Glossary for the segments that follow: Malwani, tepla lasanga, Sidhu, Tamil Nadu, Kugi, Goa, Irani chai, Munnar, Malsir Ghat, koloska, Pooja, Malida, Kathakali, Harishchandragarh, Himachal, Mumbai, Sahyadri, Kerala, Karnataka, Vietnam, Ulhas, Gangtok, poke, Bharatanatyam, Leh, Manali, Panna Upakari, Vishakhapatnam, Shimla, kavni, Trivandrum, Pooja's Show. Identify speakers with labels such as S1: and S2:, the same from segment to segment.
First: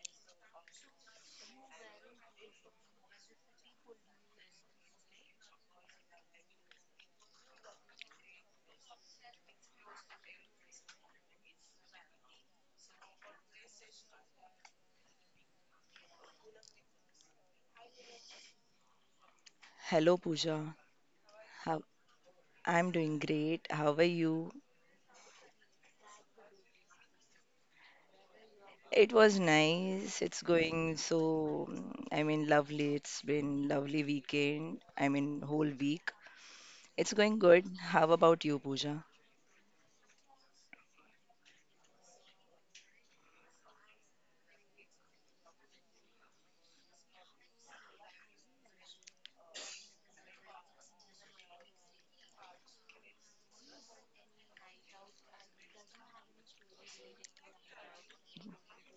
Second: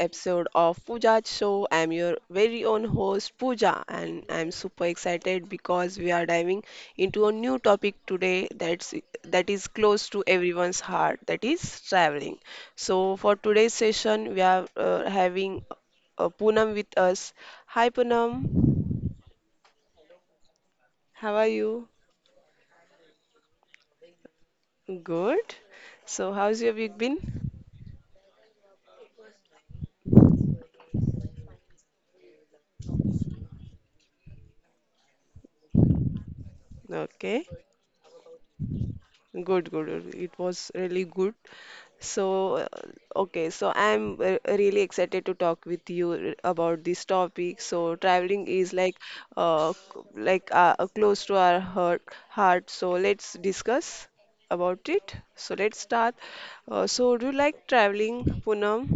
S1: episode of Pooja's Show. I'm your very own host, Pooja, and I'm super excited because we are diving into a new topic today that is close to everyone's heart, that is traveling. So, for today's session, we are having Poonam with us. Hi, Poonam,
S2: Hello, Pooja.
S1: how are
S2: How
S1: you?
S2: I'm doing great. How are you?
S1: Good. So, how's your week been?
S2: It was nice. It's going so, I mean, lovely. It's been lovely weekend. I mean, whole week. It's going
S1: Okay.
S2: good. How about you, Pooja?
S1: Good, good, good. It was really good. So, okay, so I'm really excited to talk with you about this topic. So, traveling is like close to our heart. So, let's discuss about it. So, let's start. So, do you like traveling, Poonam?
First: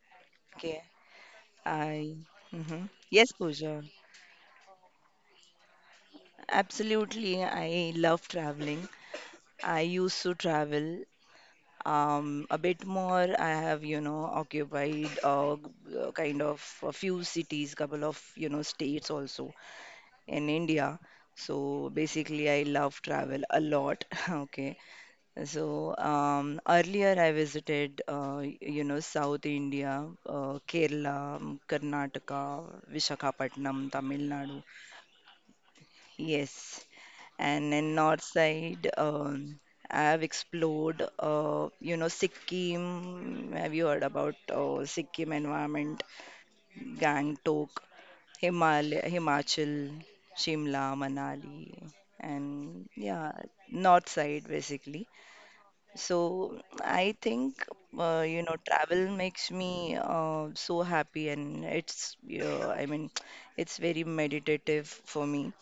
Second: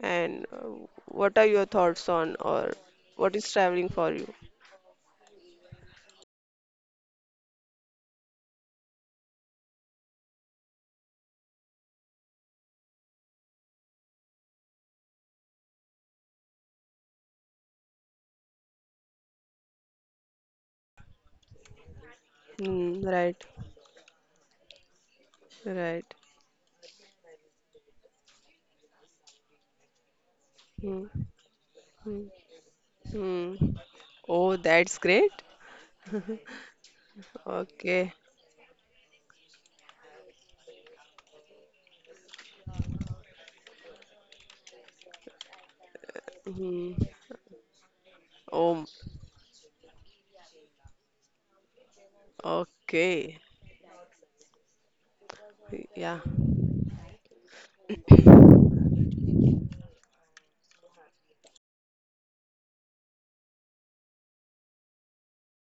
S1: And
S2: Okay.
S1: what are your thoughts
S2: I
S1: on, or
S2: hmm Yes,
S1: what is
S2: Pooja.
S1: traveling for you?
S2: Absolutely. I love traveling. I used to travel a bit more. I have, occupied kind of a few cities, couple of, states also. In India. So basically, I love
S1: Mm, right,
S2: travel a lot. Okay. So
S1: right.
S2: earlier, I visited, South India,
S1: Mm,
S2: Kerala,
S1: mm.
S2: Karnataka,
S1: Hmm.
S2: Vishakhapatnam, Tamil
S1: Oh,
S2: Nadu.
S1: that's great.
S2: Yes. And in
S1: Okay.
S2: north side, I have explored, Sikkim. Have you heard about Sikkim environment?
S1: Hmm.
S2: Gangtok,
S1: Oh,
S2: Himachal, Shimla, Manali, and yeah,
S1: okay.
S2: north side basically.
S1: Yeah.
S2: So I think travel makes me so happy, and I mean, it's very meditative for me.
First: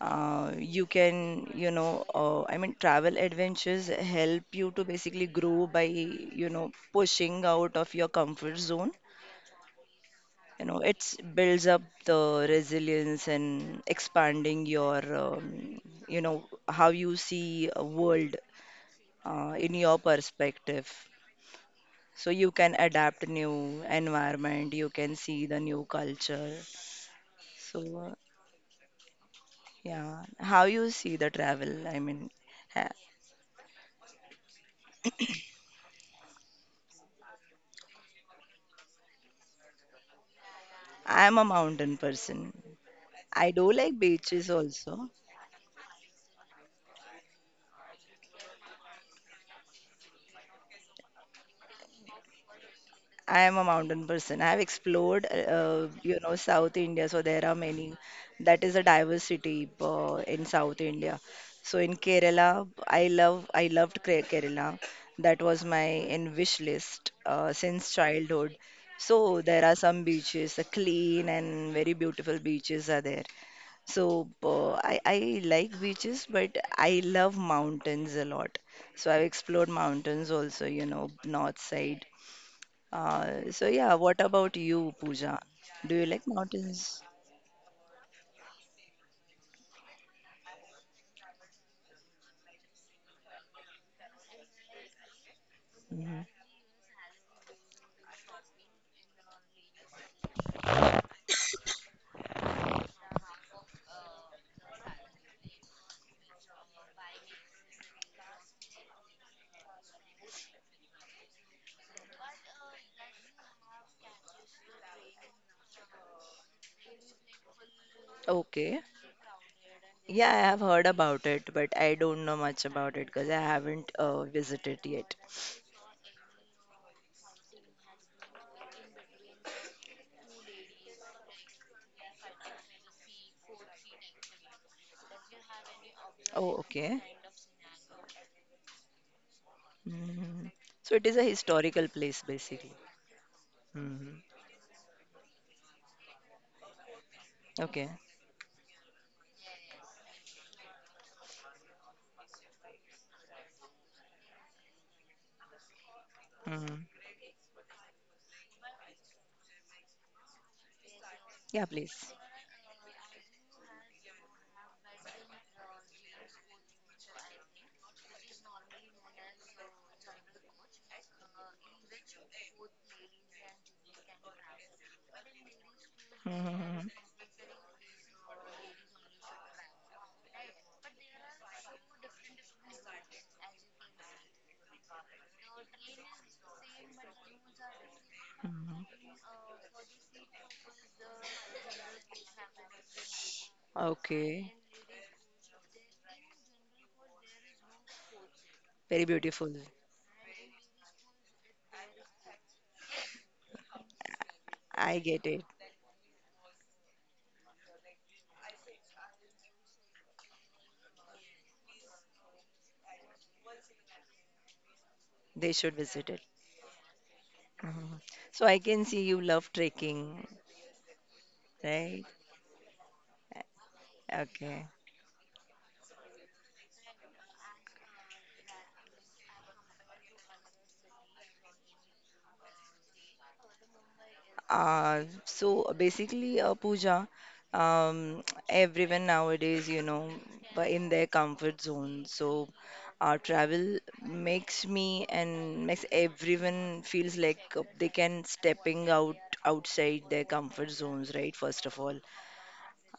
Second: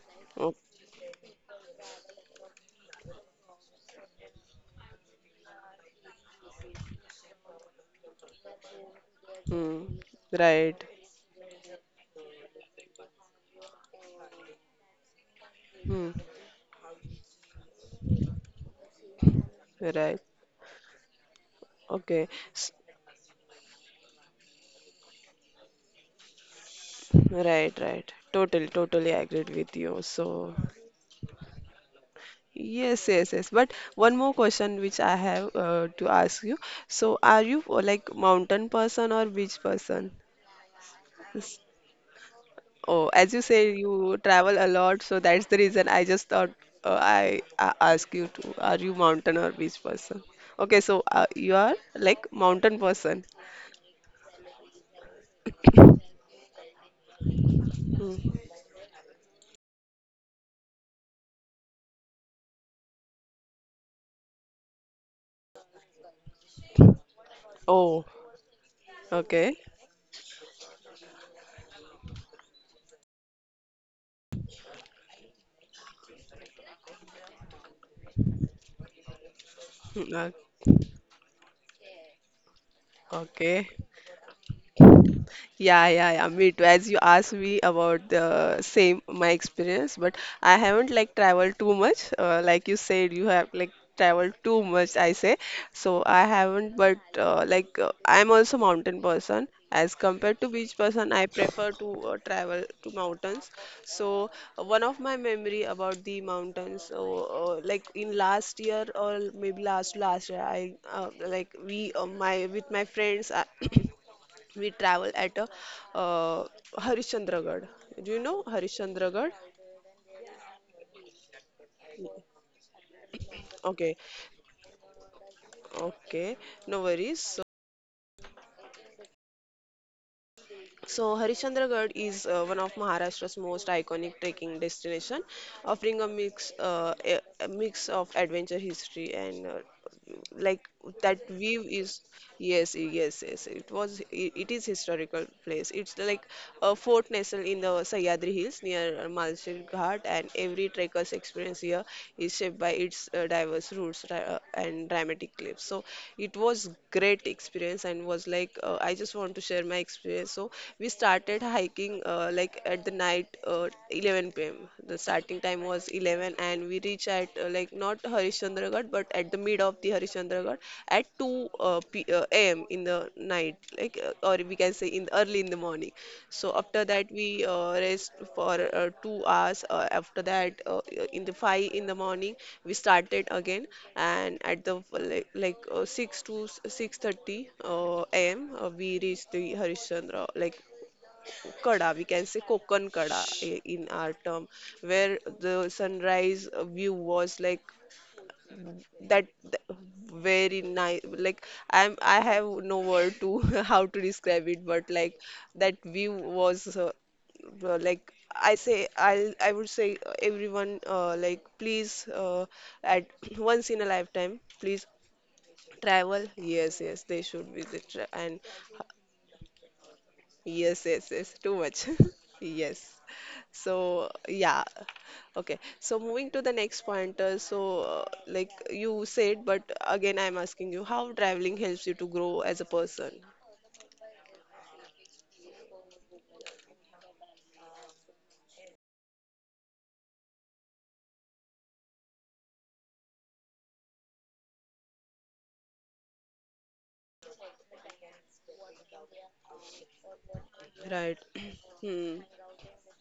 S1: Oh,
S2: You can I mean travel adventures help you to basically grow by pushing out of your comfort zone.
S1: hmm.
S2: You
S1: Right.
S2: know it builds up the resilience and expanding your
S1: Hmm.
S2: how you see a world in your
S1: Right.
S2: perspective,
S1: Okay.
S2: so you can adapt new environment, you can see the new culture.
S1: Right,
S2: So
S1: right.
S2: uh,
S1: Totally, totally agreed with you.
S2: yeah,
S1: So,
S2: how you see the travel, I mean, ha-
S1: yes, yes, yes. But one more question which I have to ask you. So, are you like mountain person or beach person?
S2: I am a mountain person.
S1: Oh, as you
S2: I do
S1: say,
S2: like
S1: you
S2: beaches
S1: travel a lot,
S2: also.
S1: so that's the reason I just thought I ask you to, are you mountain or beach person? Okay, so you are like mountain person.
S2: I am a mountain person. I have explored, you know, South India, so there are many.
S1: Hmm.
S2: That is a diversity in South India. So in Kerala, I loved Kerala. That was my in wish list since
S1: Oh,
S2: childhood. So
S1: okay.
S2: there are some beaches, clean and very beautiful beaches are there. So I like beaches, but I love mountains a lot. So I've explored
S1: Hmm,
S2: mountains
S1: uh,
S2: also, you know, north side. So
S1: Okay.
S2: yeah, what about you, Pooja? Do you
S1: Yeah,
S2: like
S1: yeah, yeah. Me too.
S2: mountains?
S1: As you asked me about the same my experience, but I haven't like traveled too much. Like you said, you have like traveled too much. I say so.
S2: Hmm.
S1: I haven't, but like I'm also mountain person. As compared to beach person, I prefer to travel to mountains. So one of my memory about the mountains, like in last year or maybe last year, I like we my with my friends. I we travel at a, uh, Harishchandragarh. Do you know
S2: Okay.
S1: Harishchandragarh?
S2: Yeah, I have heard about it, but I don't know much about it because I haven't
S1: Okay,
S2: visited yet.
S1: okay, no worries. So Harishchandragarh is one of Maharashtra's most iconic trekking destination, offering a mix
S2: Oh, okay.
S1: of adventure, history, and
S2: Hmm.
S1: like
S2: So it is a
S1: that view
S2: historical
S1: is,
S2: place, basically.
S1: yes, yes, yes, it was,
S2: Hmm.
S1: it is historical place. It's like a fort nestled in the
S2: Okay.
S1: Sahyadri Hills near Malsir Ghat, and every trekker's experience here is shaped by its diverse routes and dramatic cliffs. So it was
S2: Hmm.
S1: great experience, and was like I just want to share my experience. So we started
S2: Yeah,
S1: hiking
S2: please.
S1: like at the night 11 p.m. The starting time was 11, and we reached at like not Harishchandragarh but at the mid of the Harishchandragarh at 2 p am in the night, like or we can say in early in the morning. So after
S2: Hmm.
S1: that we rest for 2 hours, after that, in the 5 in the morning we started again. And at the 6 to 6:30 am, we
S2: Hmm.
S1: reached the Harishchandra like kada, we can say Kokon kada in our term,
S2: Okay.
S1: where the sunrise view was like
S2: Very
S1: that,
S2: beautiful.
S1: th- very nice. Like I have no word to how to describe it, but
S2: I
S1: like
S2: get it.
S1: that view was, like I say, I would say everyone like, please, at once in a lifetime, please
S2: They should visit it.
S1: travel, yes, yes, they should visit
S2: Hmm.
S1: and
S2: So I can see you love trekking,
S1: yes, yes, yes, too much.
S2: right?
S1: Yes. So, yeah.
S2: Okay.
S1: Okay. So, moving to the next point. Like you said, but again, I'm asking you, how traveling helps you to grow as a person.
S2: So basically, Pooja, um, everyone nowadays, but in their comfort zone. So travel makes me and makes everyone feels like they can stepping out outside their comfort zones,
S1: Right.
S2: right? First of all,
S1: Hmm.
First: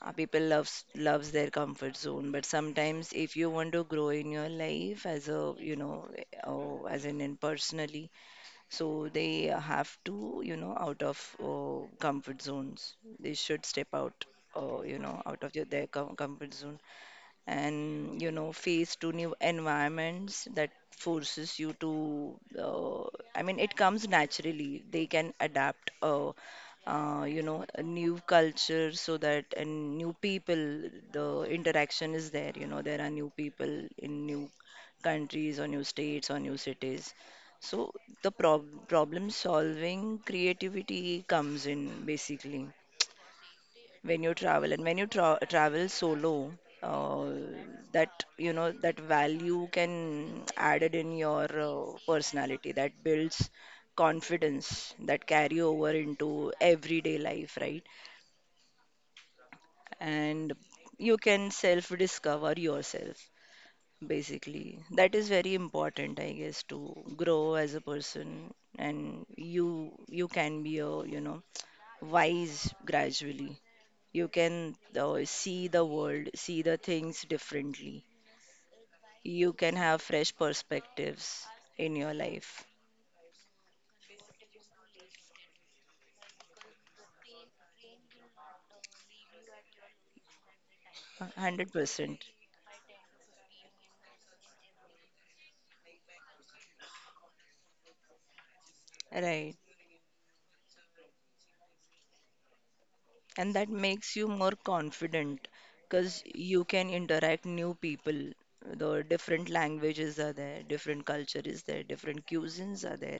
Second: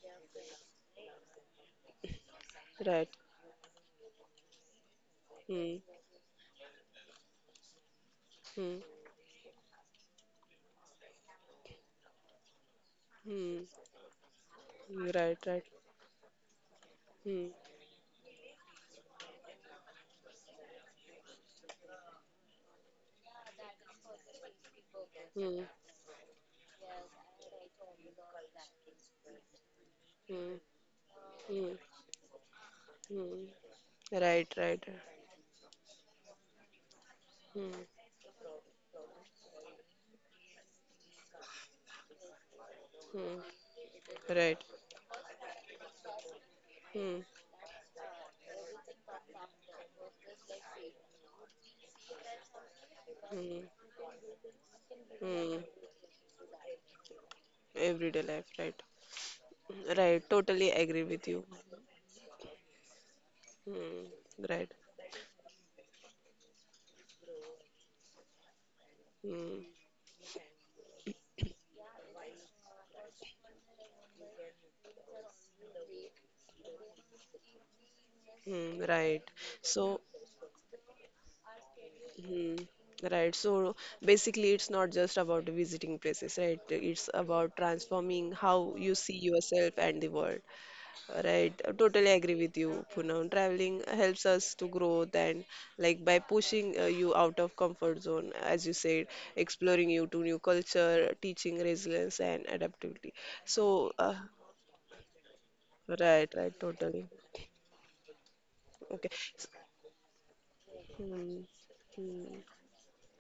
S2: people loves their comfort zone, but
S1: Right.
S2: sometimes if you want to grow in your life as a, you
S1: Hmm.
S2: know, uh, as in, in personally.
S1: Hmm.
S2: So they have to, out of comfort zones. They
S1: Hmm.
S2: should step out,
S1: Right.
S2: out of
S1: Right.
S2: comfort zone,
S1: Hmm.
S2: and face to new environments that forces you to I mean, it comes naturally, they can
S1: Hmm.
S2: adapt a new culture, so that and new
S1: Hmm.
S2: people, the
S1: Hmm.
S2: interaction is there. There are new
S1: Hmm.
S2: people in new
S1: Right. Right.
S2: countries or new states or new cities.
S1: Hmm.
S2: So the problem solving creativity comes in, basically,
S1: Hmm.
S2: when you
S1: Right.
S2: travel, and when you travel solo,
S1: Hmm.
S2: uh, that that value can added in your personality, that builds
S1: Hmm.
S2: confidence, that carry
S1: Hmm.
S2: over into everyday life, right?
S1: Everyday life. Right. Hmm. Right.
S2: And
S1: Totally agree
S2: you
S1: with you.
S2: can self discover yourself,
S1: Mm,
S2: basically.
S1: right.
S2: That is very important, I guess, to grow as a person. And
S1: Mm,
S2: you can be a, you know, wise gradually. You can see the world, see the things differently.
S1: mm, right.
S2: You can have
S1: So,
S2: fresh perspectives in your life.
S1: mm, right. So basically, it's not just about visiting places, right? It's about transforming how you see yourself and the world, right? Totally
S2: 100%.
S1: agree with you, Poonam. Traveling helps us to grow and, like, by pushing you out of comfort zone, as you said,
S2: Right.
S1: exploring you to new culture, teaching resilience and adaptability.
S2: And that
S1: So,
S2: makes you more confident because
S1: right, right,
S2: you can
S1: totally.
S2: interact new people. The
S1: Okay. S-
S2: different languages are there, different culture
S1: mm.
S2: is there, different cuisines are there.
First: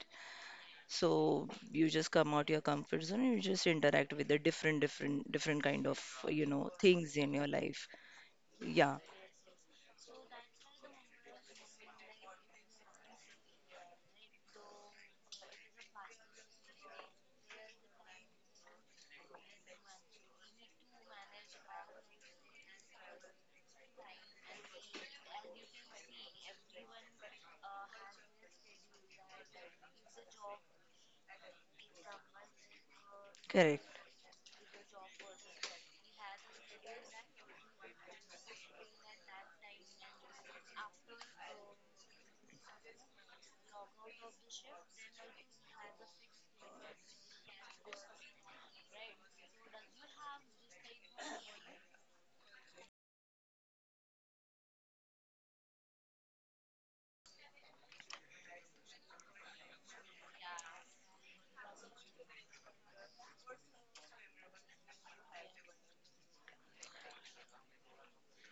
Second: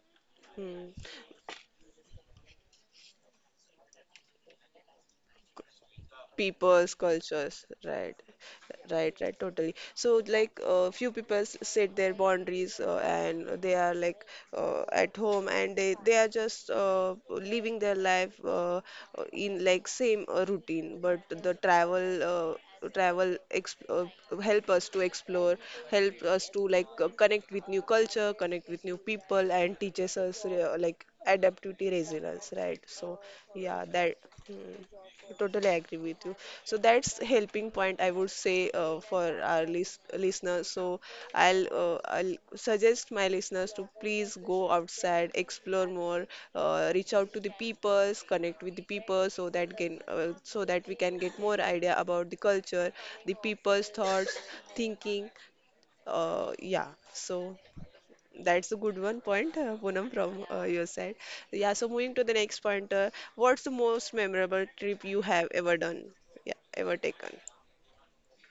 S1: Hmm.
S2: So you just come out your comfort zone and you just interact with the different, different, different kind of, you know,
S1: People's
S2: things in your
S1: cultures,
S2: life.
S1: right,
S2: Yeah.
S1: right, right, totally. So, like, few people set their boundaries, and they are like at home, and they are just living their life in like same routine. But the travel exp help us to explore, help us to, like, connect with new culture, connect with new people, and teaches us like adaptivity, resilience, right? So, yeah, that. Hmm. Totally agree with you. So that's helping point, I would say, for our listeners. So I'll suggest my listeners to please go outside, explore more, reach out to the peoples, connect with the people, so that can, so that we can get more idea about the culture, the people's thoughts, thinking. Yeah. So that's a good one point, Poonam, from your side. Yeah, so moving to the next point, what's the most memorable trip you have ever done? Yeah, ever taken?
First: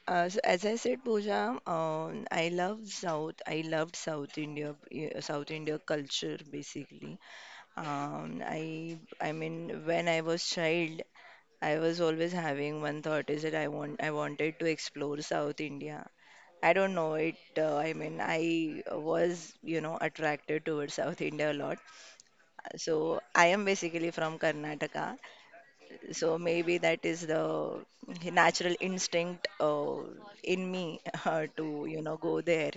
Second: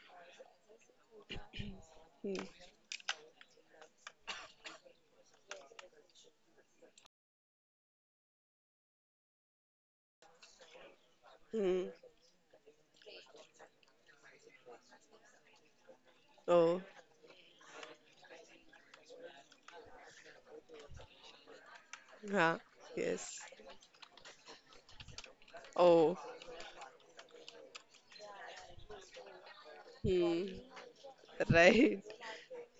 S2: So as I said, Pooja,
S1: Hmm.
S2: I love South. I loved South India, South India culture basically. I mean, when I was child, I
S1: Hmm.
S2: was always having one thought is that I wanted to explore South India. I
S1: Oh,
S2: don't know it. I mean, I was, attracted towards South India a lot.
S1: huh.
S2: So
S1: Yes.
S2: I am basically from Karnataka,
S1: Oh.
S2: so maybe that is the natural instinct
S1: Hmm.
S2: in me to,
S1: Right.
S2: go there.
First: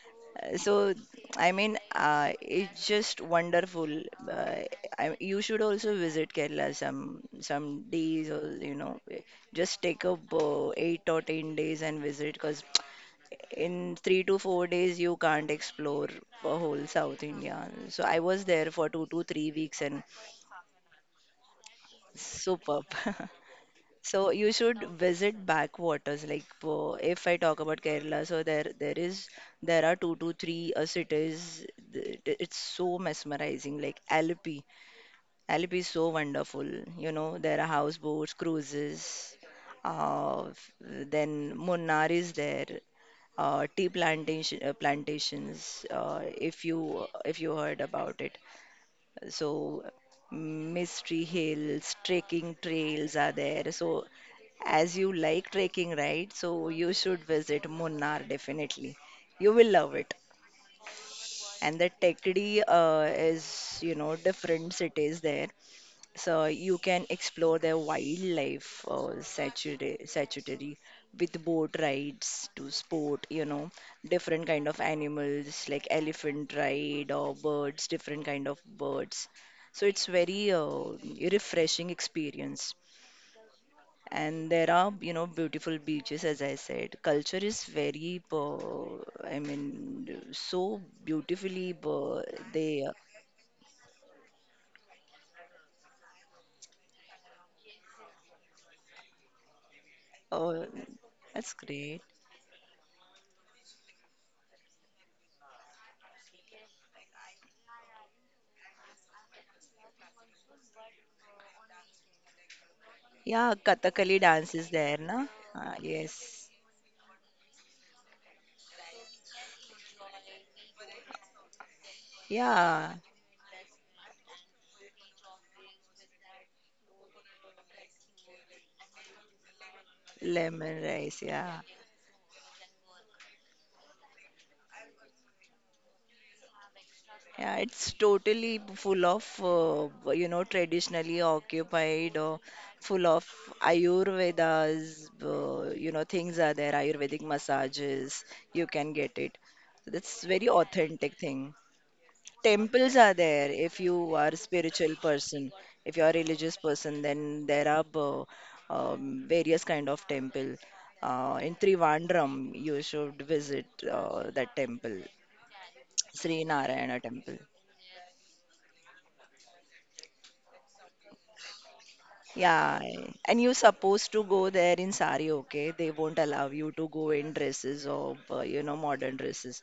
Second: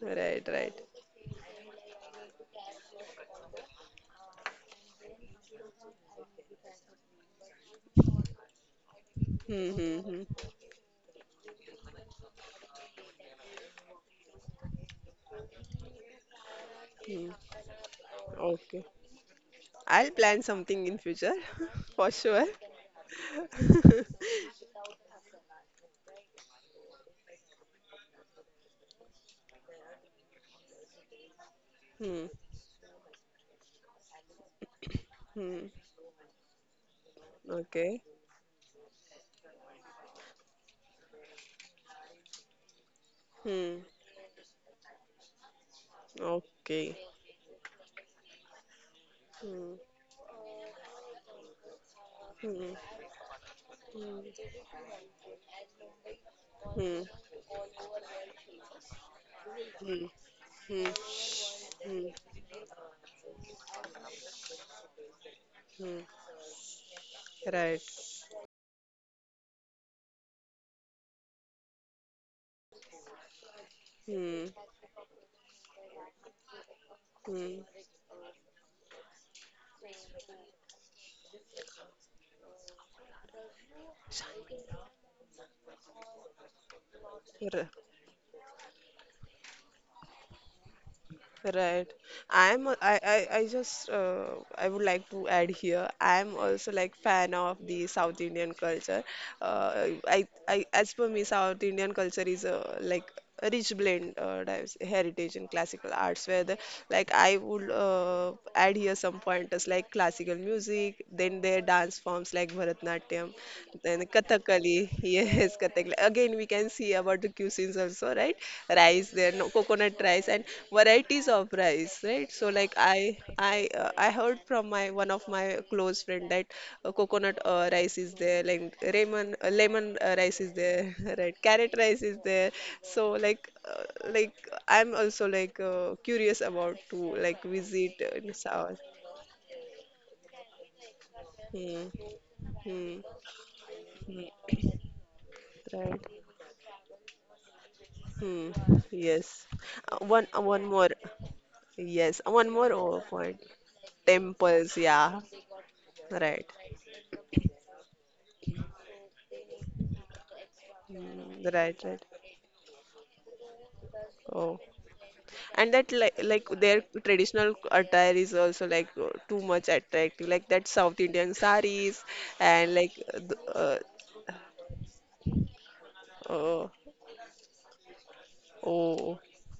S1: Right, right.
S2: So, I mean, it's just wonderful. Uh, you should also visit Kerala some days, or
S1: Hmm,
S2: just
S1: hmm,
S2: take
S1: hmm.
S2: up 8 or 10 days and visit, because in 3 to 4 days you can't explore a whole South
S1: Hmm.
S2: India. So I was there
S1: Okay.
S2: for 2 to 3 weeks, and
S1: I'll plan something in future for sure.
S2: superb. So you should visit backwaters. Like, if I talk about Kerala, so there are two to three cities.
S1: Hmm.
S2: It's so mesmerizing. Like
S1: Hmm.
S2: Alleppey is so wonderful. You know, there are
S1: Okay.
S2: houseboats, cruises. Then Munnar is there.
S1: Hmm.
S2: Tea plantations. If
S1: Okay.
S2: you heard about it,
S1: Hmm.
S2: so mystery hills, trekking
S1: Hmm.
S2: trails are there. So, as you like trekking, right? So you
S1: Hmm.
S2: should visit Munnar definitely. You will love
S1: Hmm.
S2: it.
S1: Hmm.
S2: And the
S1: Mm,
S2: Tekdi is, you know, different cities there.
S1: mm,
S2: So you can explore the
S1: right.
S2: wildlife sanctuary with boat rides to sport, different
S1: Mm,
S2: kind of animals like elephant ride or
S1: mm.
S2: birds, different kind of birds. So it's very refreshing experience.
S1: So-
S2: And there are, beautiful beaches, as I said. Culture is
S1: R-
S2: very, I mean, so beautifully,
S1: Right.
S2: they,
S1: I just, I would like to add here. I'm also like fan of the South Indian culture. I
S2: uh,
S1: I as per me,
S2: that's
S1: South Indian
S2: great.
S1: culture is a, like, a rich blend heritage in classical arts, where the, like, I would add here some pointers like classical music, then their dance forms like Bharatanatyam,
S2: Yeah,
S1: then
S2: Kathakali dance is
S1: Kathakali.
S2: there, na?
S1: Yes,
S2: Ah,
S1: Kathakali. Again,
S2: yes.
S1: we can see about the cuisines also, right? Rice there, no, coconut rice, and varieties of rice, right? So like
S2: Yeah,
S1: I heard from my one of my close friend that coconut rice is there, like lemon rice is
S2: lemon
S1: there,
S2: rice.
S1: right?
S2: Yeah,
S1: Carrot rice is there. So like, I'm also like curious about to like
S2: yeah. It's
S1: visit in
S2: totally
S1: South.
S2: full of traditionally
S1: Hmm.
S2: occupied, or
S1: Hmm.
S2: full of
S1: Hmm.
S2: Ayurveda's
S1: Right.
S2: things are there. Ayurvedic massages
S1: Hmm.
S2: you can get it.
S1: Yes.
S2: So that's
S1: One uh,
S2: very
S1: one more.
S2: authentic thing.
S1: Yes, one more,
S2: Temples are
S1: point.
S2: there. If you are a
S1: Temples,
S2: spiritual
S1: yeah.
S2: person, if you are a
S1: Right.
S2: religious person, then there are various kind of temple in
S1: Mm, right, right.
S2: Trivandrum. You should visit that
S1: Oh,
S2: temple,
S1: and that like
S2: Sri
S1: their
S2: Narayana temple,
S1: traditional attire is also like too much attractive, like that South Indian sarees, and
S2: yeah.
S1: like
S2: And you're supposed to go there in sari. Okay, they won't
S1: uh,
S2: allow you
S1: uh,
S2: to go in dresses or modern
S1: oh,
S2: dresses.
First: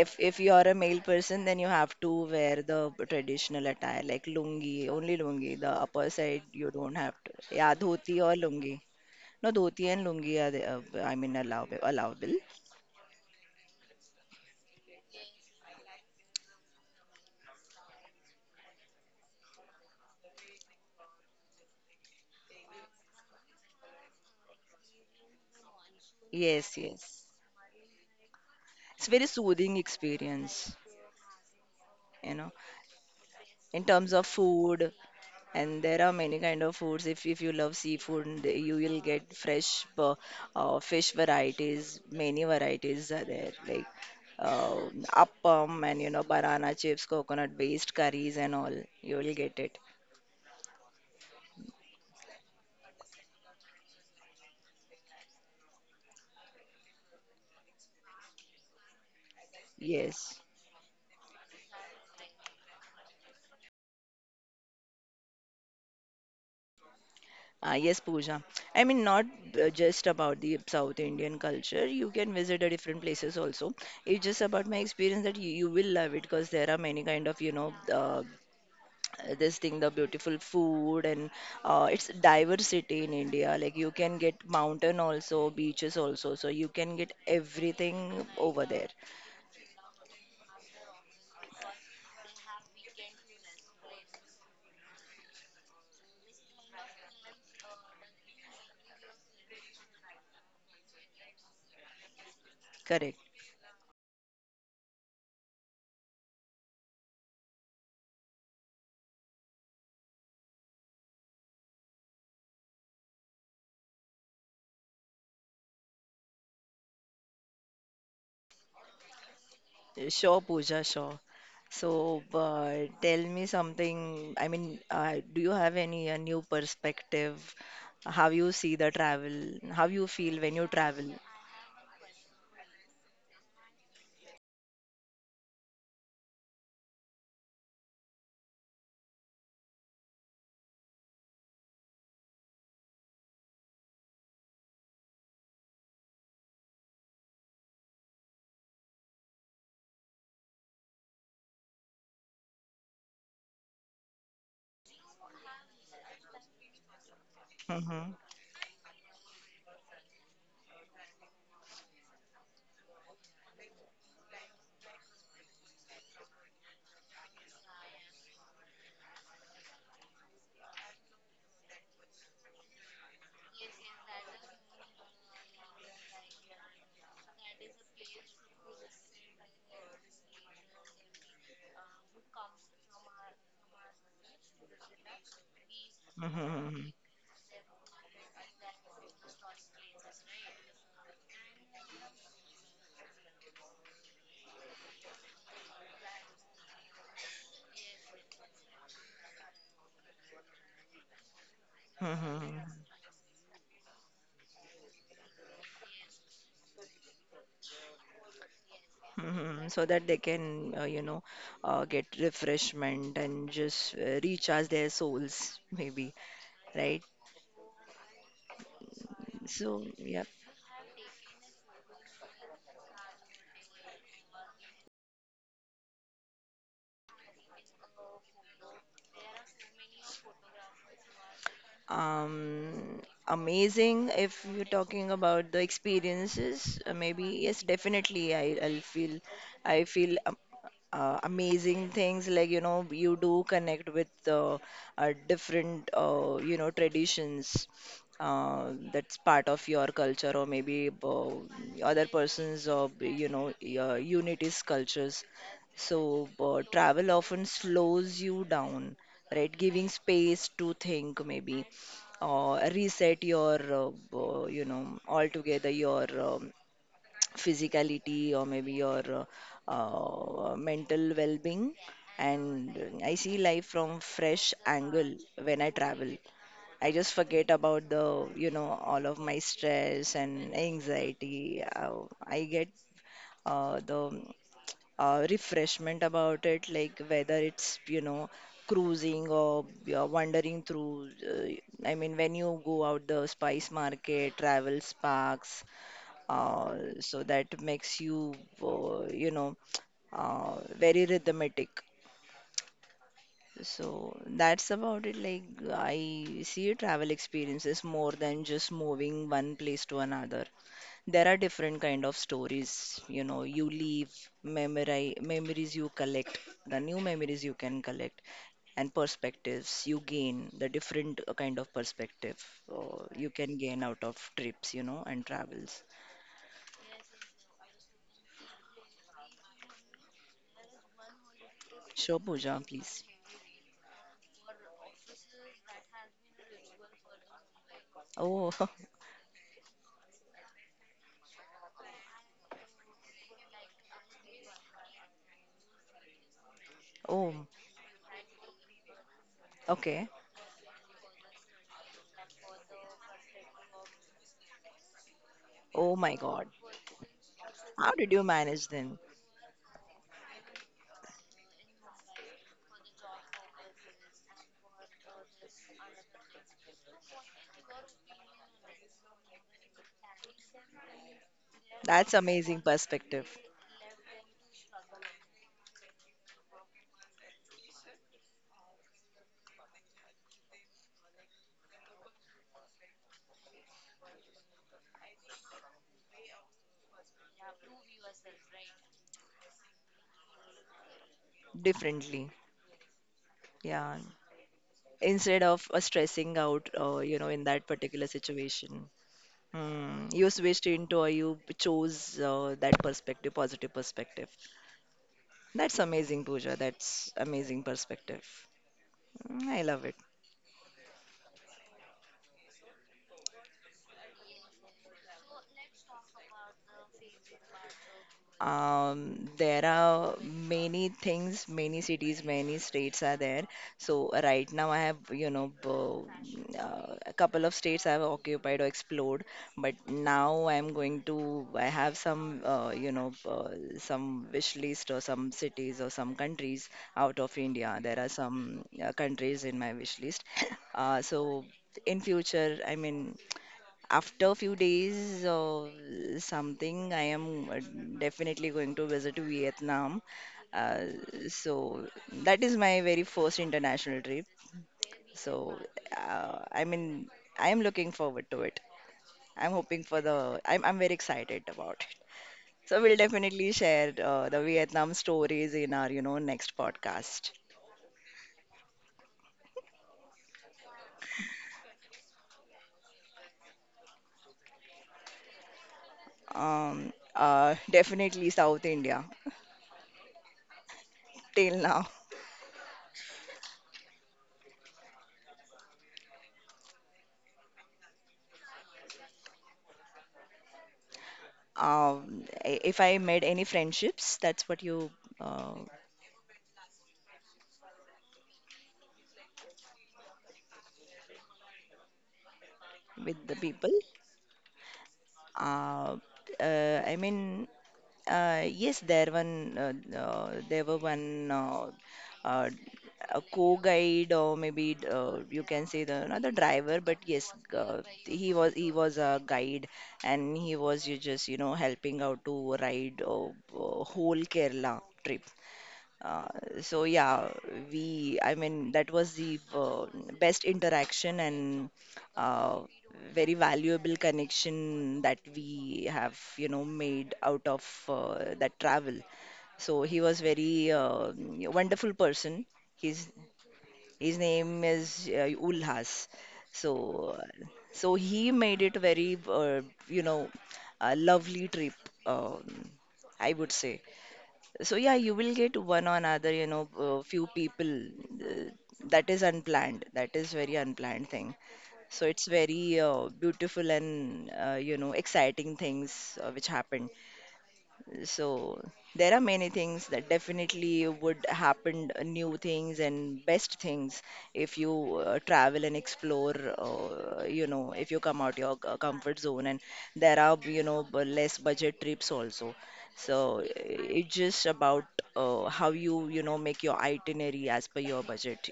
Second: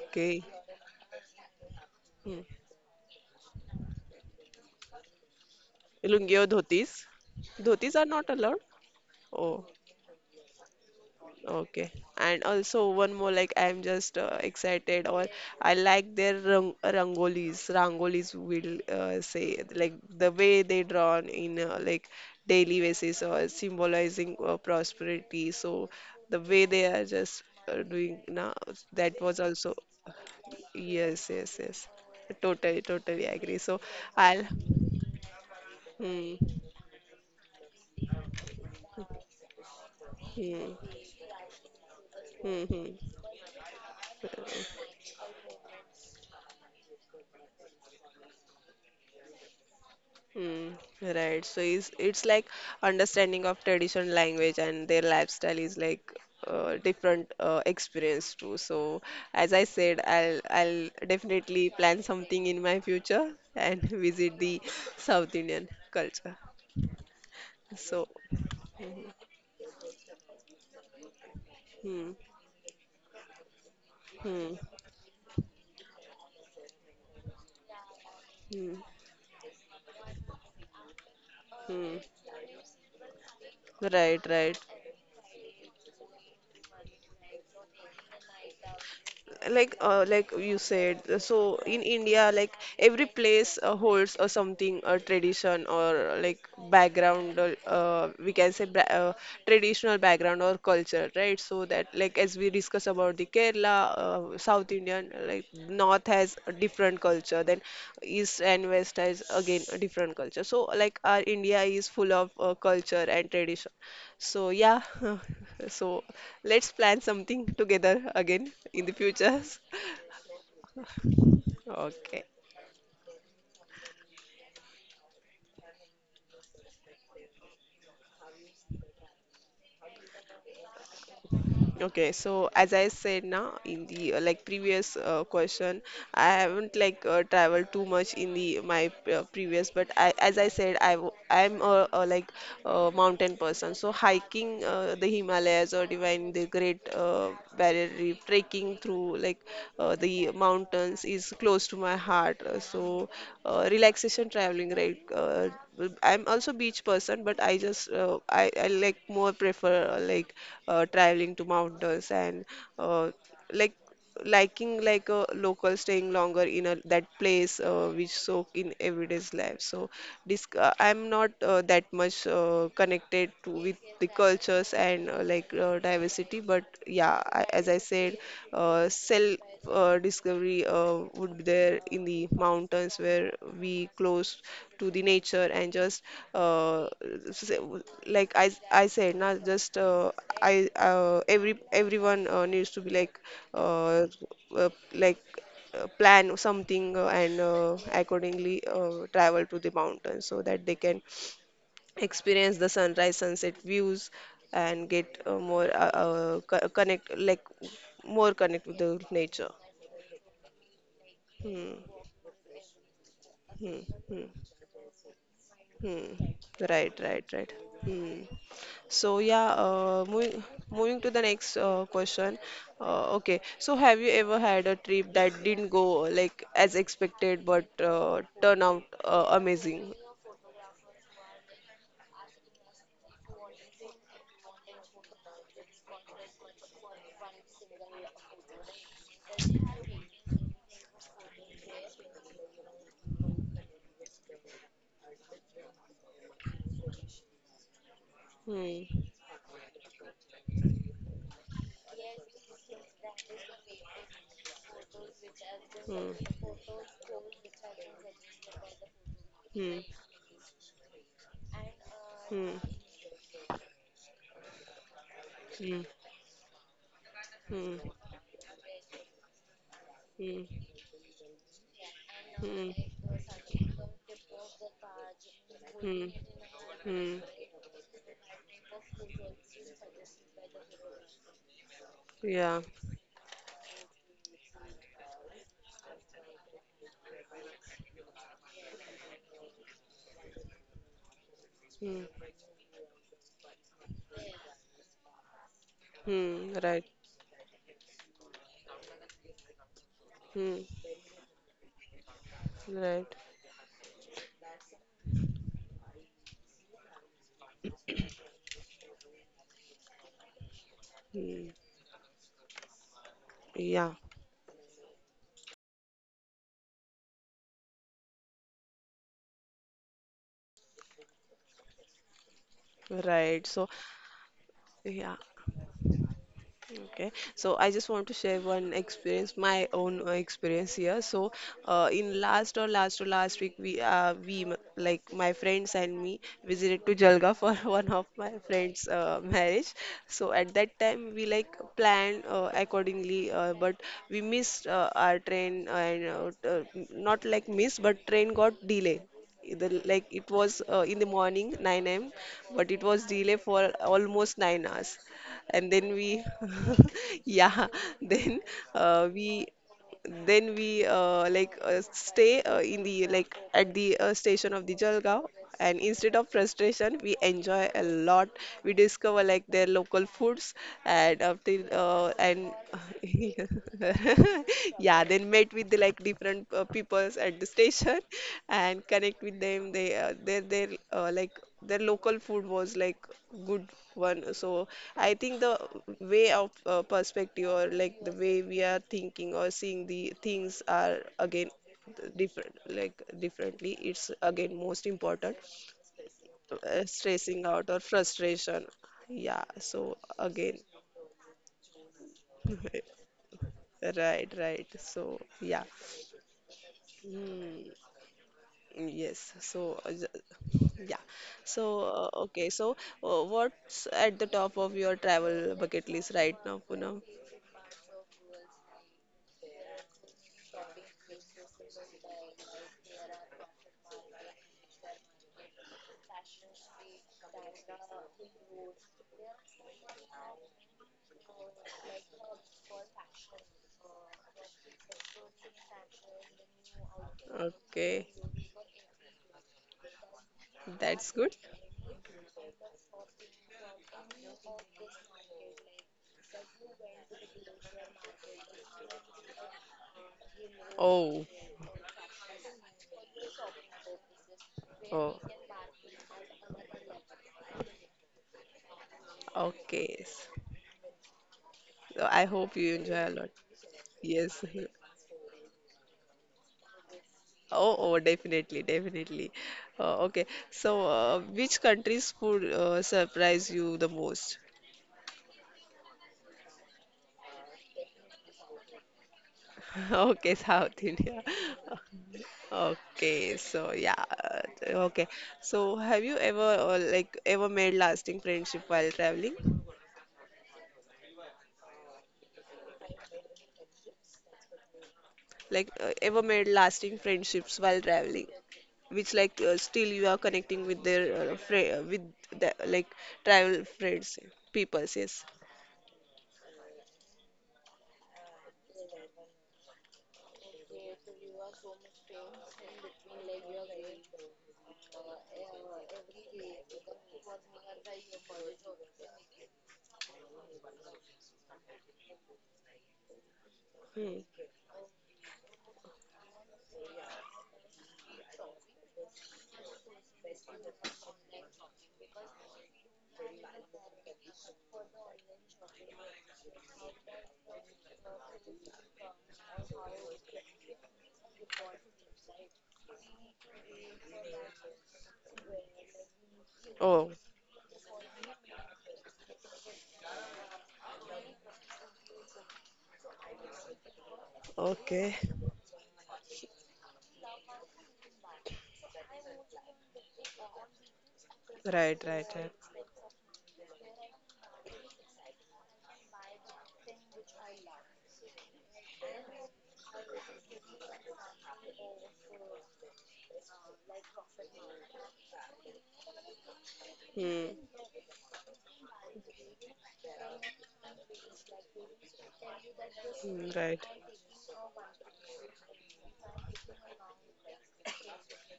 S2: If you are a male person, then you have to
S1: Hmm.
S2: wear the traditional attire like lungi, only lungi. The upper
S1: Lungi
S2: side
S1: or
S2: you don't
S1: dhotis?
S2: have to. Yeah,
S1: Dhotis are
S2: dhoti
S1: not
S2: or
S1: allowed.
S2: lungi. No,
S1: Oh,
S2: dhoti and lungi are the, I mean,
S1: okay.
S2: allowable.
S1: And also one more, like, I'm just excited, or I like their rangolis. Rangolis will, say, like the way they drawn in, like daily basis, or symbolizing prosperity. So the way
S2: Yes,
S1: they are
S2: yes.
S1: just doing now,
S2: It's
S1: that
S2: very
S1: was also,
S2: soothing experience,
S1: yes, yes, yes,
S2: you know,
S1: totally, totally agree. So
S2: in terms of
S1: I'll,
S2: food, and there are
S1: hmm,
S2: many kind of foods. If you love seafood, and you will get fresh
S1: hmm,
S2: fish varieties, many
S1: hmm, hmm.
S2: varieties are there, like uh, appam, and banana chips, coconut based curries, and all you will get it.
S1: Mm, right. So it's like understanding of traditional language and their lifestyle is, like, different experience too. So as I said, I'll
S2: Yes.
S1: I'll definitely plan something in my future and visit the South Indian culture.
S2: Ah, yes,
S1: So,
S2: Pooja. I mean, not just about the South Indian culture. You
S1: hmm,
S2: can visit the different places also. It's just
S1: hmm,
S2: about my experience that you will love it because there are many kind of,
S1: hmm,
S2: this thing, the beautiful food, and
S1: hmm.
S2: it's diversity in India. Like, you
S1: Right,
S2: can get
S1: right.
S2: mountain also, beaches also, so you can get everything over there.
S1: Like, you said, so in India, like, every place holds or something, a tradition, or, like, background, or, we can say, traditional background or culture, right? So that, like, as we discuss about
S2: Correct.
S1: the Kerala, South Indian, like, North has a different culture, then East and West has again a different culture. So like our India is full of culture and tradition. So yeah, so let's plan something together again in the future.
S2: Sure, Pooja, sure. So,
S1: Okay.
S2: but tell me something, I mean, do you have any a new perspective, how you see the travel, how you feel when you travel?
S1: Okay, so as I said now in the like previous question, I haven't like traveled too much in the my previous, but I as I said I w- I'm a like a mountain person, so hiking the Himalayas or divine the great barrier reef trekking through the mountains is close to my heart. Relaxation traveling, right. I'm also beach person, but i just
S2: Mm-hmm.
S1: uh, I, I like more prefer traveling to mountains and uh, like liking like a local, staying longer in a that place which soak in everyday's life. So disc I'm not that much connected to with the cultures and diversity. But yeah, as I said, self discovery would be there in the mountains where we close to the nature and just
S2: Mm-hmm. Mm-hmm,
S1: uh,
S2: mm-hmm,
S1: s- like I said, not just I everyone needs to be uh, uh, like plan something and accordingly travel to the mountains, so that they can
S2: mm-hmm.
S1: experience the sunrise sunset views and get connect like more connect with the nature.
S2: Mhm, so that they can,
S1: Hmm.
S2: get refreshment and
S1: Hmm.
S2: just
S1: Hmm.
S2: recharge their souls, maybe,
S1: Hmm. Right,
S2: right?
S1: right, right. Hmm. So yeah,
S2: So, yeah.
S1: moving to the next question. Okay, so have you ever had a trip that didn't go like as expected but turn out amazing?
S2: Um, Amazing, if you're talking about the experiences, maybe yes, definitely, I feel amazing things, like you do connect with different traditions,
S1: Hmm.
S2: that's part of your culture, or maybe other person's unity's cultures.
S1: Hmm.
S2: So, travel often slows you down, right?
S1: Hmm.
S2: Giving space to think, maybe
S1: Hmm.
S2: reset your uh, altogether
S1: Hmm.
S2: your
S1: Hmm.
S2: physicality, or maybe your
S1: Hmm.
S2: mental well-being,
S1: Hmm.
S2: and I see life from fresh angle. When I
S1: Hmm.
S2: travel, I just
S1: Hmm.
S2: forget about the all of my stress and anxiety. I
S1: Yeah.
S2: get the refreshment about it, like whether it's, cruising or you're wandering through. I
S1: Hmm.
S2: mean, when you go out the spice market, travel sparks,
S1: Hmm.
S2: uh,
S1: Right.
S2: so that makes uh, you know,
S1: Hmm.
S2: very rhythmic.
S1: Right.
S2: So that's about it. Like, I see travel experiences more than just moving one place to another. There are
S1: Hmm.
S2: different kind of stories, you
S1: Yeah.
S2: leave, memories you collect, the new memories you can collect, and perspectives you gain, the different kind of perspective you
S1: Right.
S2: can
S1: So,
S2: gain out of trips,
S1: yeah.
S2: and travels.
S1: Okay, so I just want to share one experience, my own experience here. So, in
S2: Sure,
S1: last
S2: Pooja,
S1: or last to
S2: please.
S1: last week, like my friends and me visited to Jalga for one of my
S2: Oh.
S1: friends' marriage. So at that time we like planned accordingly, but we missed our train and not
S2: Oh,
S1: like miss, but train got delay. The, like
S2: okay.
S1: it was in the morning 9 a.m., but it was delay for almost 9 hours. And then
S2: Oh my
S1: we
S2: God.
S1: yeah,
S2: How did you
S1: then
S2: manage then?
S1: we then we stay in the like at the station of the Jalgaon. And instead of frustration, we enjoy a lot. We discover like their local foods. And after
S2: That's
S1: and
S2: amazing perspective.
S1: yeah, then met with the, like different peoples at the station and connect with them. They their like their local food was like good one. So I think the way of perspective, or like the way we are thinking or seeing the things, are again
S2: Differently.
S1: different, like differently,
S2: Yeah.
S1: it's again most important.
S2: Instead of stressing out, in
S1: Stressing
S2: that
S1: out or
S2: particular
S1: frustration,
S2: situation,
S1: yeah. So
S2: Hmm. you
S1: again,
S2: switched into or you chose that perspective, positive perspective.
S1: right, right. So yeah.
S2: That's amazing, Pooja. That's amazing
S1: Mm,
S2: perspective.
S1: yes.
S2: Mm,
S1: So
S2: I love it.
S1: yeah. So okay, so what's at the top of your travel bucket list right now, Poonam?
S2: There are many things, many cities, many states are there. So right now I have, you know, a couple of states I have occupied or explored, but now I'm going to, I have some, some wish list or some cities or some countries out of India. There
S1: Okay,
S2: are some countries in my wish list.
S1: that's good.
S2: So in future, I mean, after a few days or something, I am definitely going to visit Vietnam. Uh,
S1: Oh.
S2: so that is my very first international trip.
S1: Oh,
S2: So I mean, I am looking forward to it. I'm hoping for
S1: okay.
S2: the. I'm very excited about it.
S1: So I hope you
S2: So we'll
S1: enjoy a lot.
S2: definitely share the
S1: Yes. he-
S2: Vietnam stories in our, you know, next podcast.
S1: Oh, oh, definitely, definitely. Okay. So, which country's food surprise you the most?
S2: Definitely South India
S1: Okay, South India.
S2: till now.
S1: Okay, so yeah, okay. So, have you ever ever made lasting friendship while traveling?
S2: If I made any friendships, that's what you uh,
S1: Like ever made lasting friendships while traveling? Which like still you are connecting with their with the, like
S2: with the
S1: travel
S2: people.
S1: friends people, yes.
S2: Uh, I mean, yes, there were one uh, a co-guide, or maybe you can say the, not the driver, but yes, he was, he was a guide, and he was, you just, you know, helping out to ride, whole
S1: Hmm.
S2: Kerala trip. Uh, so yeah, we, I mean, that was the best interaction, and uh, very valuable connection that we have, you know, made out of that travel. So he was very wonderful person. His his name is Ulhas.
S1: Oh,
S2: So uh, so he made it very, you know, a lovely trip. Um, I would say. So yeah,
S1: okay.
S2: you will get one or other, you know, few people. Uh, that is unplanned. That is very unplanned thing.
S1: Right,
S2: So
S1: right,
S2: it's
S1: right.
S2: very beautiful and, you know, exciting things which happen. So there are many things that definitely would happen, new things and best things if you travel and explore,
S1: Hmm.
S2: you know, if you come out your comfort zone. And there are, you know, less budget trips also. So
S1: Mm, right,
S2: it's just about how you, you know, make your itinerary as per your budget.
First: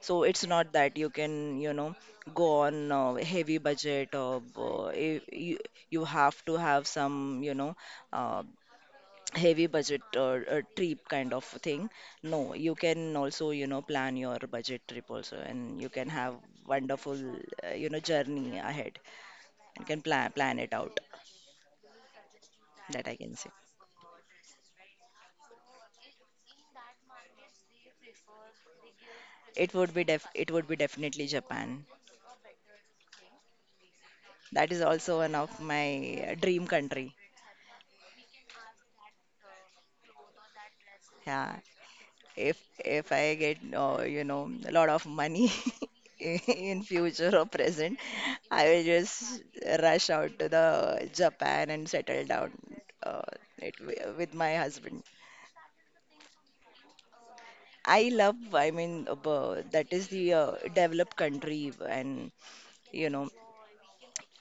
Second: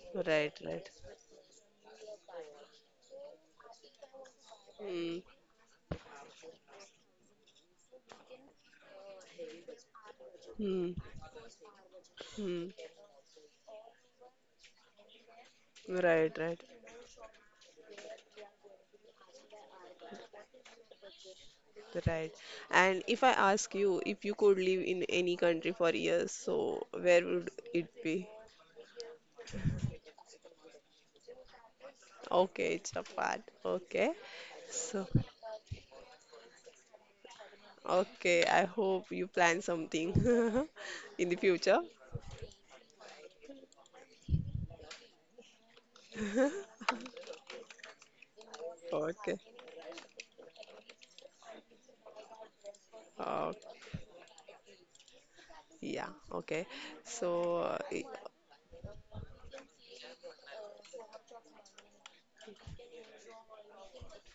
S2: So it's
S1: right,
S2: not
S1: right.
S2: that you can, you know, go on heavy budget, or
S1: Hmm.
S2: if you, you have to have some, you know, uh, heavy budget or a
S1: Hmm.
S2: trip kind of thing. No,
S1: Hmm.
S2: you can also, you know, plan your budget trip also, and you can have
S1: Right, right,
S2: wonderful, you know, journey ahead, and can plan it out.
S1: right. And
S2: That I
S1: if I
S2: can say.
S1: ask you, if you could live in any country for years, so where would it be?
S2: It would be def it would be definitely Japan.
S1: Okay, Japan. Okay.
S2: That is
S1: So,
S2: also one of my dream country.
S1: okay, I hope you plan something in the
S2: Yeah,
S1: future.
S2: if if I get, you know, a lot of money in future or present, I will
S1: Okay.
S2: just rush out to the Japan and settle down, uh,
S1: Oh,
S2: it, with my husband.
S1: yeah, okay. So,
S2: I love, I mean, that is the developed country and, you know,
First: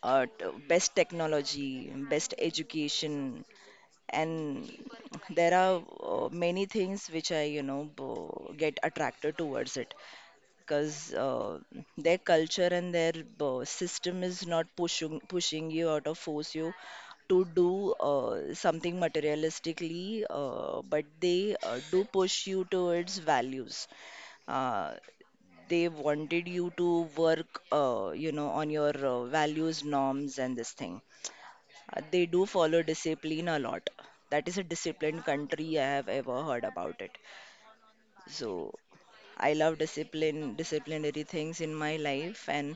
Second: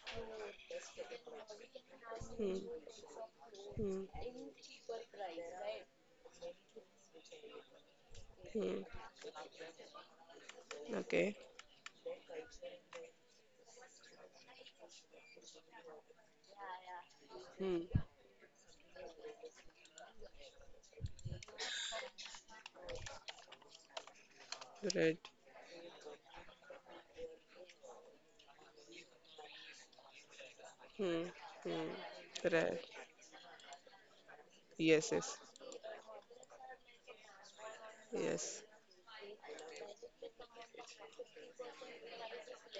S2: best technology, best
S1: hmm,
S2: education,
S1: hmm,
S2: and there are many things which I, you know, get
S1: hmm,
S2: attracted towards it, because
S1: okay.
S2: their culture and their system is not pushing you out or force you to
S1: Hmm,
S2: do something materialistically, but they do push you towards values. Uh,
S1: red.
S2: they wanted you to work, you know, on your values, norms, and this thing.
S1: Hmm, hmm,
S2: They do
S1: red.
S2: follow discipline a lot. That is a
S1: Yes,
S2: disciplined
S1: yes,
S2: country I have ever heard about it.
S1: yes.
S2: So I love discipline, disciplinary things in my life, and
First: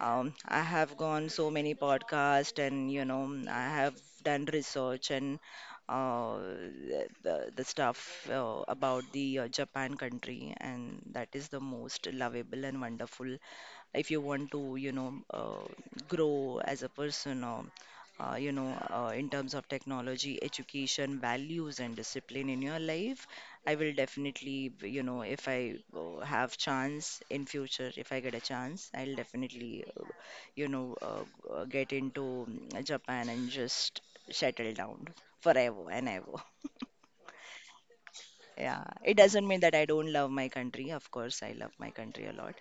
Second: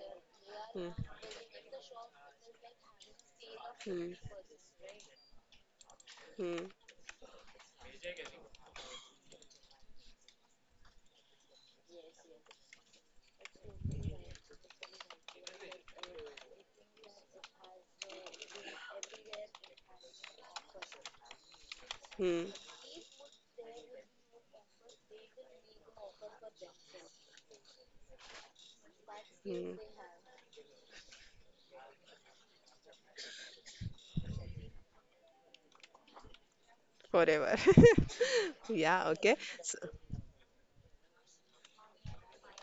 S2: I
S1: Hmm.
S2: have gone so many podcasts, and you know, I have
S1: hmm,
S2: done research, and
S1: hmm,
S2: the stuff about the Japan country, and that is the most lovable and wonderful. If you want to, you know, grow as a person, or in terms of technology, education, values, and
S1: hmm,
S2: discipline in your life, I will definitely, you know, if I have chance in future, if I get a chance, I'll
S1: hmm.
S2: definitely, you know, uh, get into, mm, Japan, and just settle down forever and ever.
S1: Forever.
S2: Yeah,
S1: Yeah,
S2: it
S1: okay.
S2: doesn't mean
S1: S
S2: that I don't love my country. Of course, I love my country a lot,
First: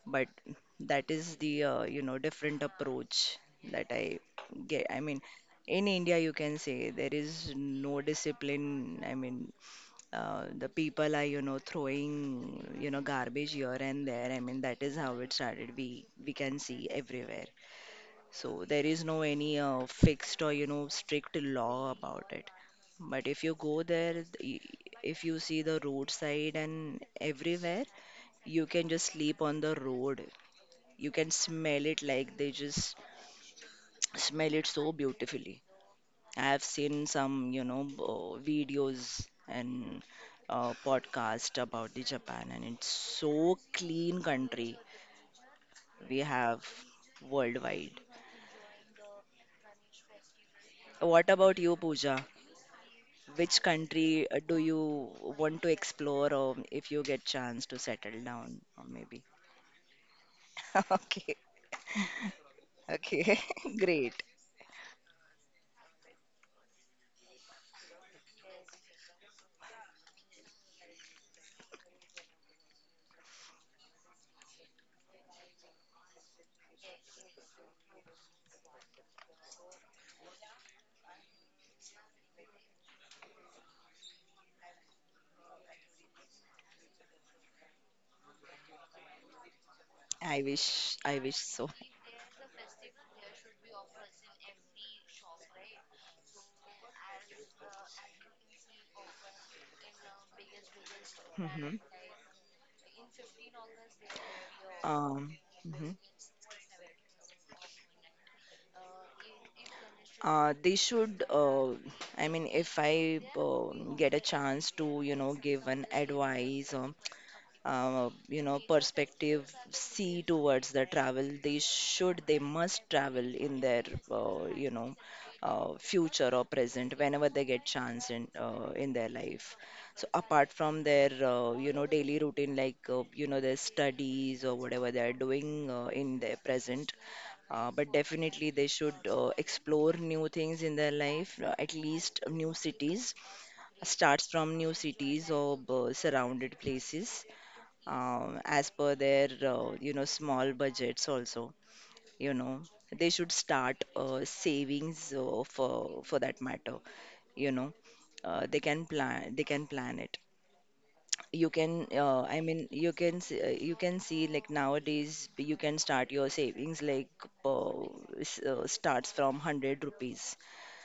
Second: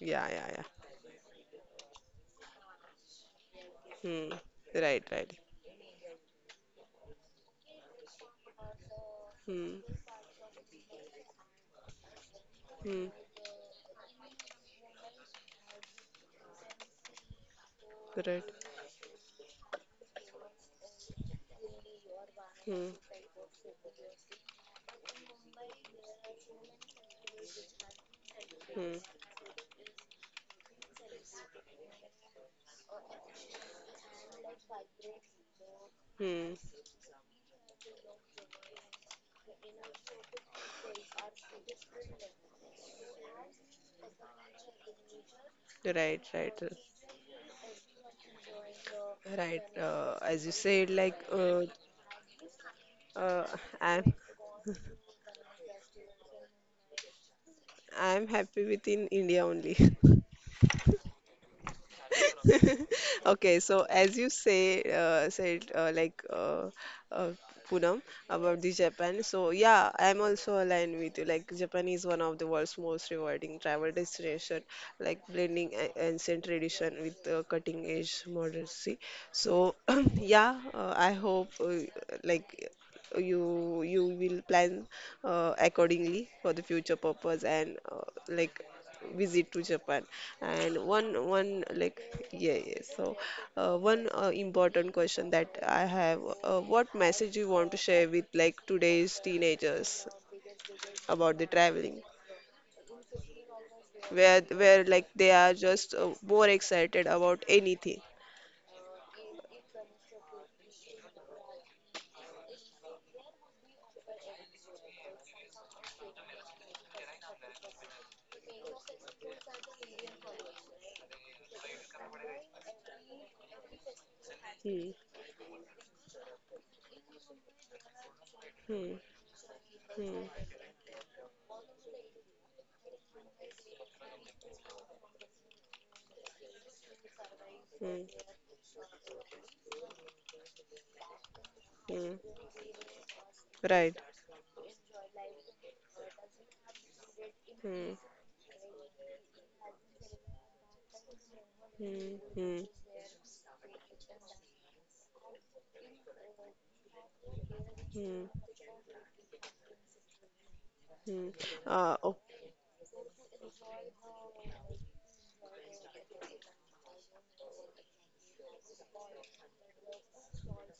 S1: yeah,
S2: but
S1: yeah, yeah.
S2: that is the, you know, different approach that I
S1: Hmm,
S2: get. I
S1: right,
S2: mean,
S1: right.
S2: in India, you can say there is no discipline. I mean,
S1: Hmm,
S2: the people are, you know, throwing, you know,
S1: hmm,
S2: garbage here and there. I mean, that is how it started. We can see everywhere,
S1: right.
S2: so there is no any fixed or, you know, strict law about it.
S1: Hmm,
S2: But if you go there, if you see the roadside and everywhere, you can
S1: hmm,
S2: just sleep on the road, you can smell it, like they just smell it so beautifully.
S1: hmm.
S2: I've seen some, you know, videos and podcast about the Japan, and it's so clean country we
S1: Right, right.
S2: have worldwide.
S1: Right, as you said,
S2: What about you, Pooja?
S1: uh,
S2: Which
S1: I'm
S2: country do you want to explore, or if you get chance to settle
S1: I'm
S2: down,
S1: happy
S2: or
S1: within
S2: maybe?
S1: India only.
S2: Okay, okay,
S1: Okay, so as
S2: great.
S1: you say said, uh, Poonam, about the Japan. So yeah, I'm also aligned with you. Like Japan is one of the world's most rewarding travel destination, like blending ancient tradition with cutting edge modernity. So yeah, I hope like you will plan accordingly for the future purpose and like visit to Japan. And one
S2: I wish
S1: one
S2: so.
S1: like yeah, yeah. So one important question that I have, what message you want to share with like today's teenagers about the
S2: Hmm.
S1: traveling, where like they
S2: Um,
S1: are just
S2: mhm.
S1: more excited about anything.
S2: They should, I mean, if I get a chance to, you know, give an advice, you know, perspective see towards the travel, they must travel in their uh, you
S1: Hmm.
S2: know future or present, whenever they get chance in
S1: Hmm.
S2: their life, so
S1: Hmm.
S2: apart from their you know, daily routine, like you know, their studies or whatever they are doing in their present, but
S1: Hmm.
S2: definitely they should explore new things in their life, at
S1: Hmm.
S2: least new cities,
S1: Right.
S2: starts from new cities or surrounded places,
S1: Hmm.
S2: as per their you know, small budgets also,
S1: Hmm.
S2: you
S1: Hmm.
S2: know, they should start savings for that matter, you know,
S1: Hmm.
S2: they can plan it.
S1: Hmm.
S2: You can,
S1: Oh.
S2: I mean, you can, you can see, like nowadays you can start your savings like, uh, starts from 100 rupees.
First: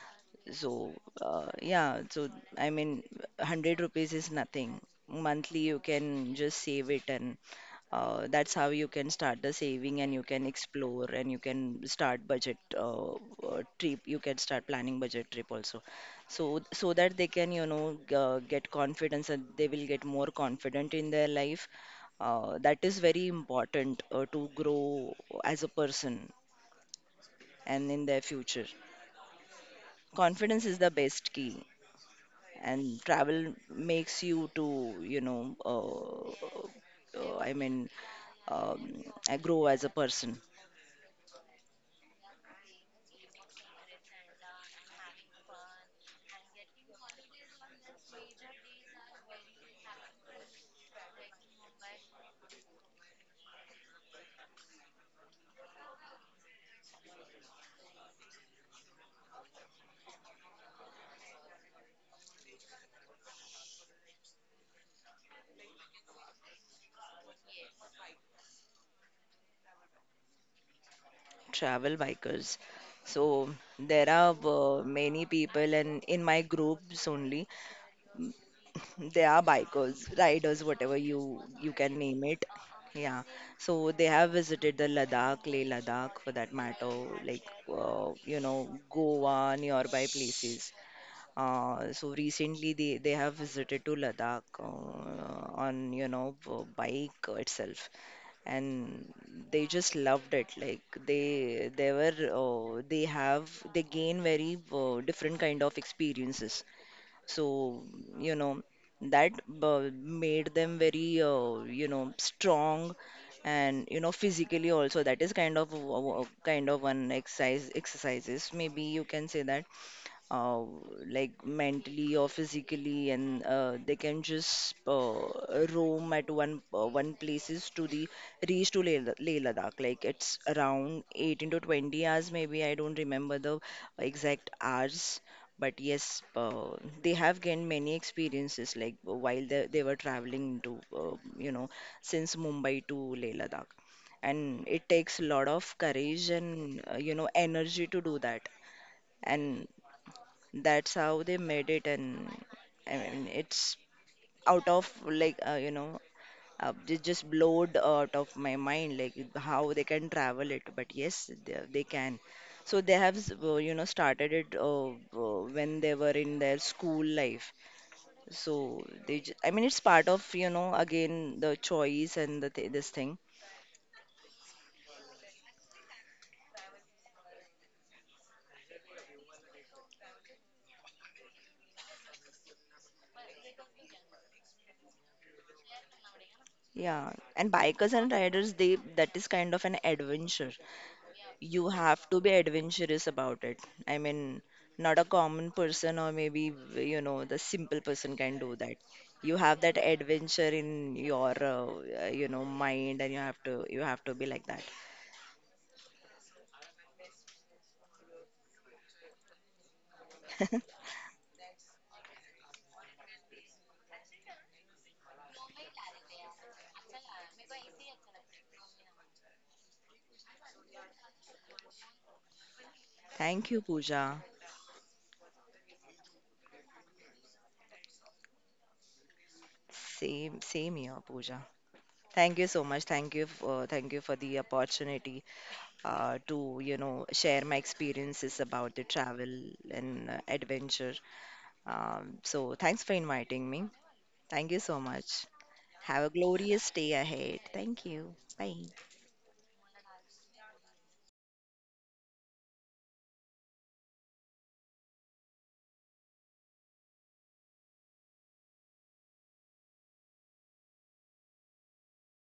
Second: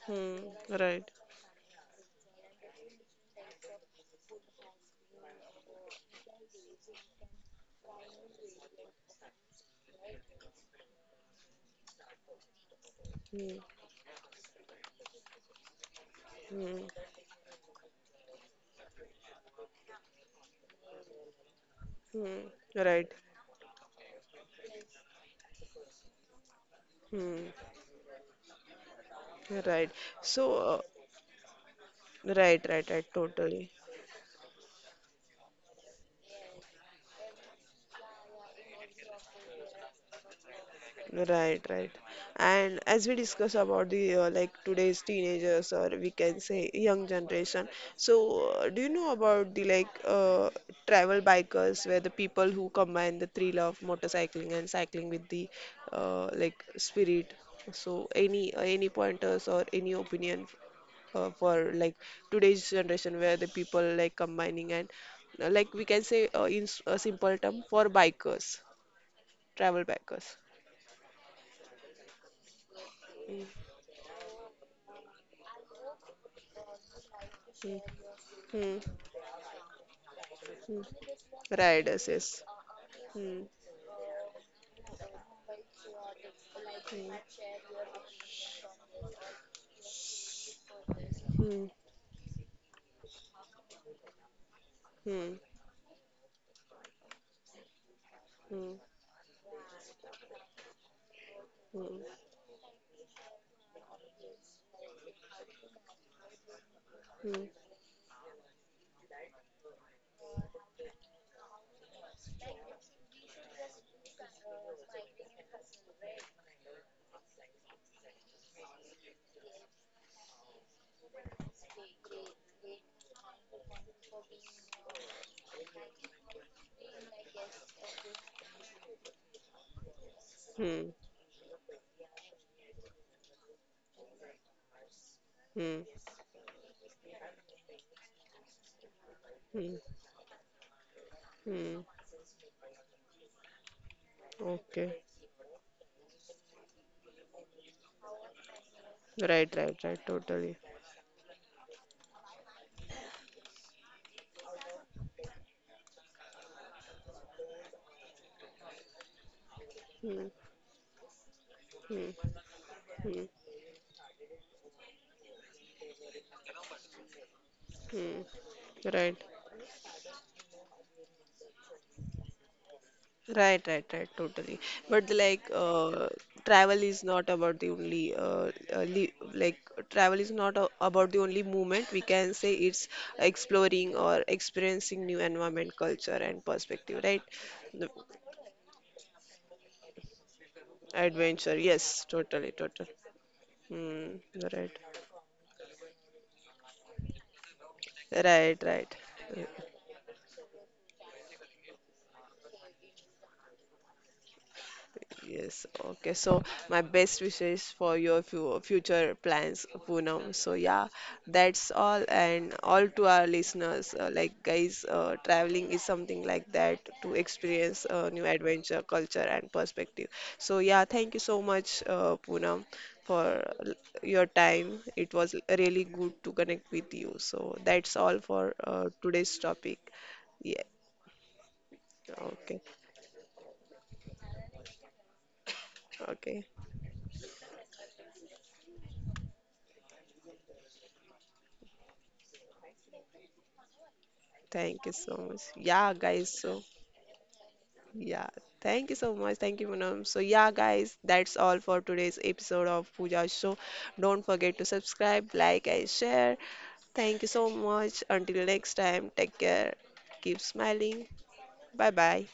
S1: Hmm.
S2: So,
S1: Right.
S2: yeah, so I mean, 100 rupees is nothing. Monthly, you can just save it, and that's how you can start the saving, and you can explore, and you can start budget
S1: Hmm.
S2: trip. You can start planning budget trip also. So,
S1: Hmm.
S2: so that they can, you know, get confidence, and they will get more confident in their life.
S1: Hmm.
S2: That is
S1: Right.
S2: very important to grow as a person
S1: Hmm.
S2: and in their future.
S1: Right. So,
S2: Confidence is the best key,
S1: right,
S2: and
S1: right, right,
S2: travel
S1: totally.
S2: makes you to, you know, I mean, I grow as a person.
S1: Right, right. And as we discuss about the like today's teenagers, or we can say young generation, so do you know about the travel bikers, where the people who combine the thrill of motorcycling and cycling with the spirit? So any pointers or any opinion for like today's generation, where the people like combining and like we can say a simple term for bikers, travel bikers.
S2: Travel bikers,
S1: Mm.
S2: so there are many people, and in my groups only,
S1: mm, mm,
S2: they are bikers, riders,
S1: mm.
S2: whatever you, you can
S1: Riders,
S2: name
S1: yes.
S2: it. Yeah,
S1: Mm,
S2: so they have visited the Ladakh, Leh Ladakh, for that matter,
S1: mm,
S2: like, you know, Goa, nearby places.
S1: mm, mm,
S2: So recently they have visited to Ladakh,
S1: mm, mm,
S2: on, you know, bike itself. And they just loved it. Like they were,
S1: mm,
S2: they have, they gain very different kind of experiences. So, you know, that made them very, you know, strong, and you know, physically also, that is kind of a kind of one exercise, exercises, maybe you can say that, uh, like mentally or physically, and they can just roam at one places to the reach to Leh, Leh Ladakh. Like it's around 18 to 20 hours, maybe I don't remember the exact hours.
S1: mm,
S2: But
S1: mm,
S2: yes, they have gained many experiences, like while they
S1: mm,
S2: were traveling to, you know,
S1: mm.
S2: since Mumbai to Leh Ladakh. And it
S1: Okay.
S2: takes a lot of courage and, you know, energy to do that,
S1: Right,
S2: and
S1: right, right. Totally.
S2: that's how they made it, and I mean, it's out of like, you know, it just blowed out of my mind, like how they can
S1: Mm,
S2: travel it. But yes, they
S1: mm,
S2: can. So they have,
S1: mm,
S2: you know, started it when they were in their school life.
S1: mm.
S2: So
S1: Right.
S2: they, I mean, it's part of, you know, again the choice and the th this thing.
S1: Right, right, right, totally. But like, travel is not about the only, li like, travel is not a about the only movement. We can say it's exploring or experiencing new environment, culture, and perspective,
S2: Yeah,
S1: right?
S2: and
S1: The
S2: bikers and riders, they, that is kind of an adventure.
S1: adventure,
S2: You
S1: yes,
S2: have to be
S1: totally, totally.
S2: adventurous about it. I
S1: Hmm,
S2: mean,
S1: right,
S2: not a common person, or maybe, you know, the simple person can do
S1: right,
S2: that.
S1: right.
S2: You have that adventure in your, you know, mind, and you have to be like that.
S1: Yes, okay. So my best wishes for your future plans, Poonam. So yeah, that's all, and all to our listeners, like guys, traveling is something like that, to experience new adventure, culture, and perspective. So yeah, thank you so much, Poonam, for
S2: Thank you,
S1: l-
S2: Pooja.
S1: your time. It was really good to connect with you. So that's all for today's topic.
S2: Same,
S1: Yeah.
S2: same here, Pooja. Thank you
S1: Okay.
S2: so much. Thank you for the opportunity
S1: Okay.
S2: to, you know, share my experiences about the travel and adventure. So thanks for inviting me. Thank you so
S1: Thank you so
S2: much.
S1: much. Yeah,
S2: Have a
S1: guys. So.
S2: glorious day ahead. Thank you.
S1: Yeah,
S2: Bye.
S1: thank you so much. Thank you, Manam. So, yeah, guys, that's all for today's episode of Pooja Show. Don't forget to subscribe, like, and share. Thank you so much. Until next time, take care. Keep smiling. Bye bye.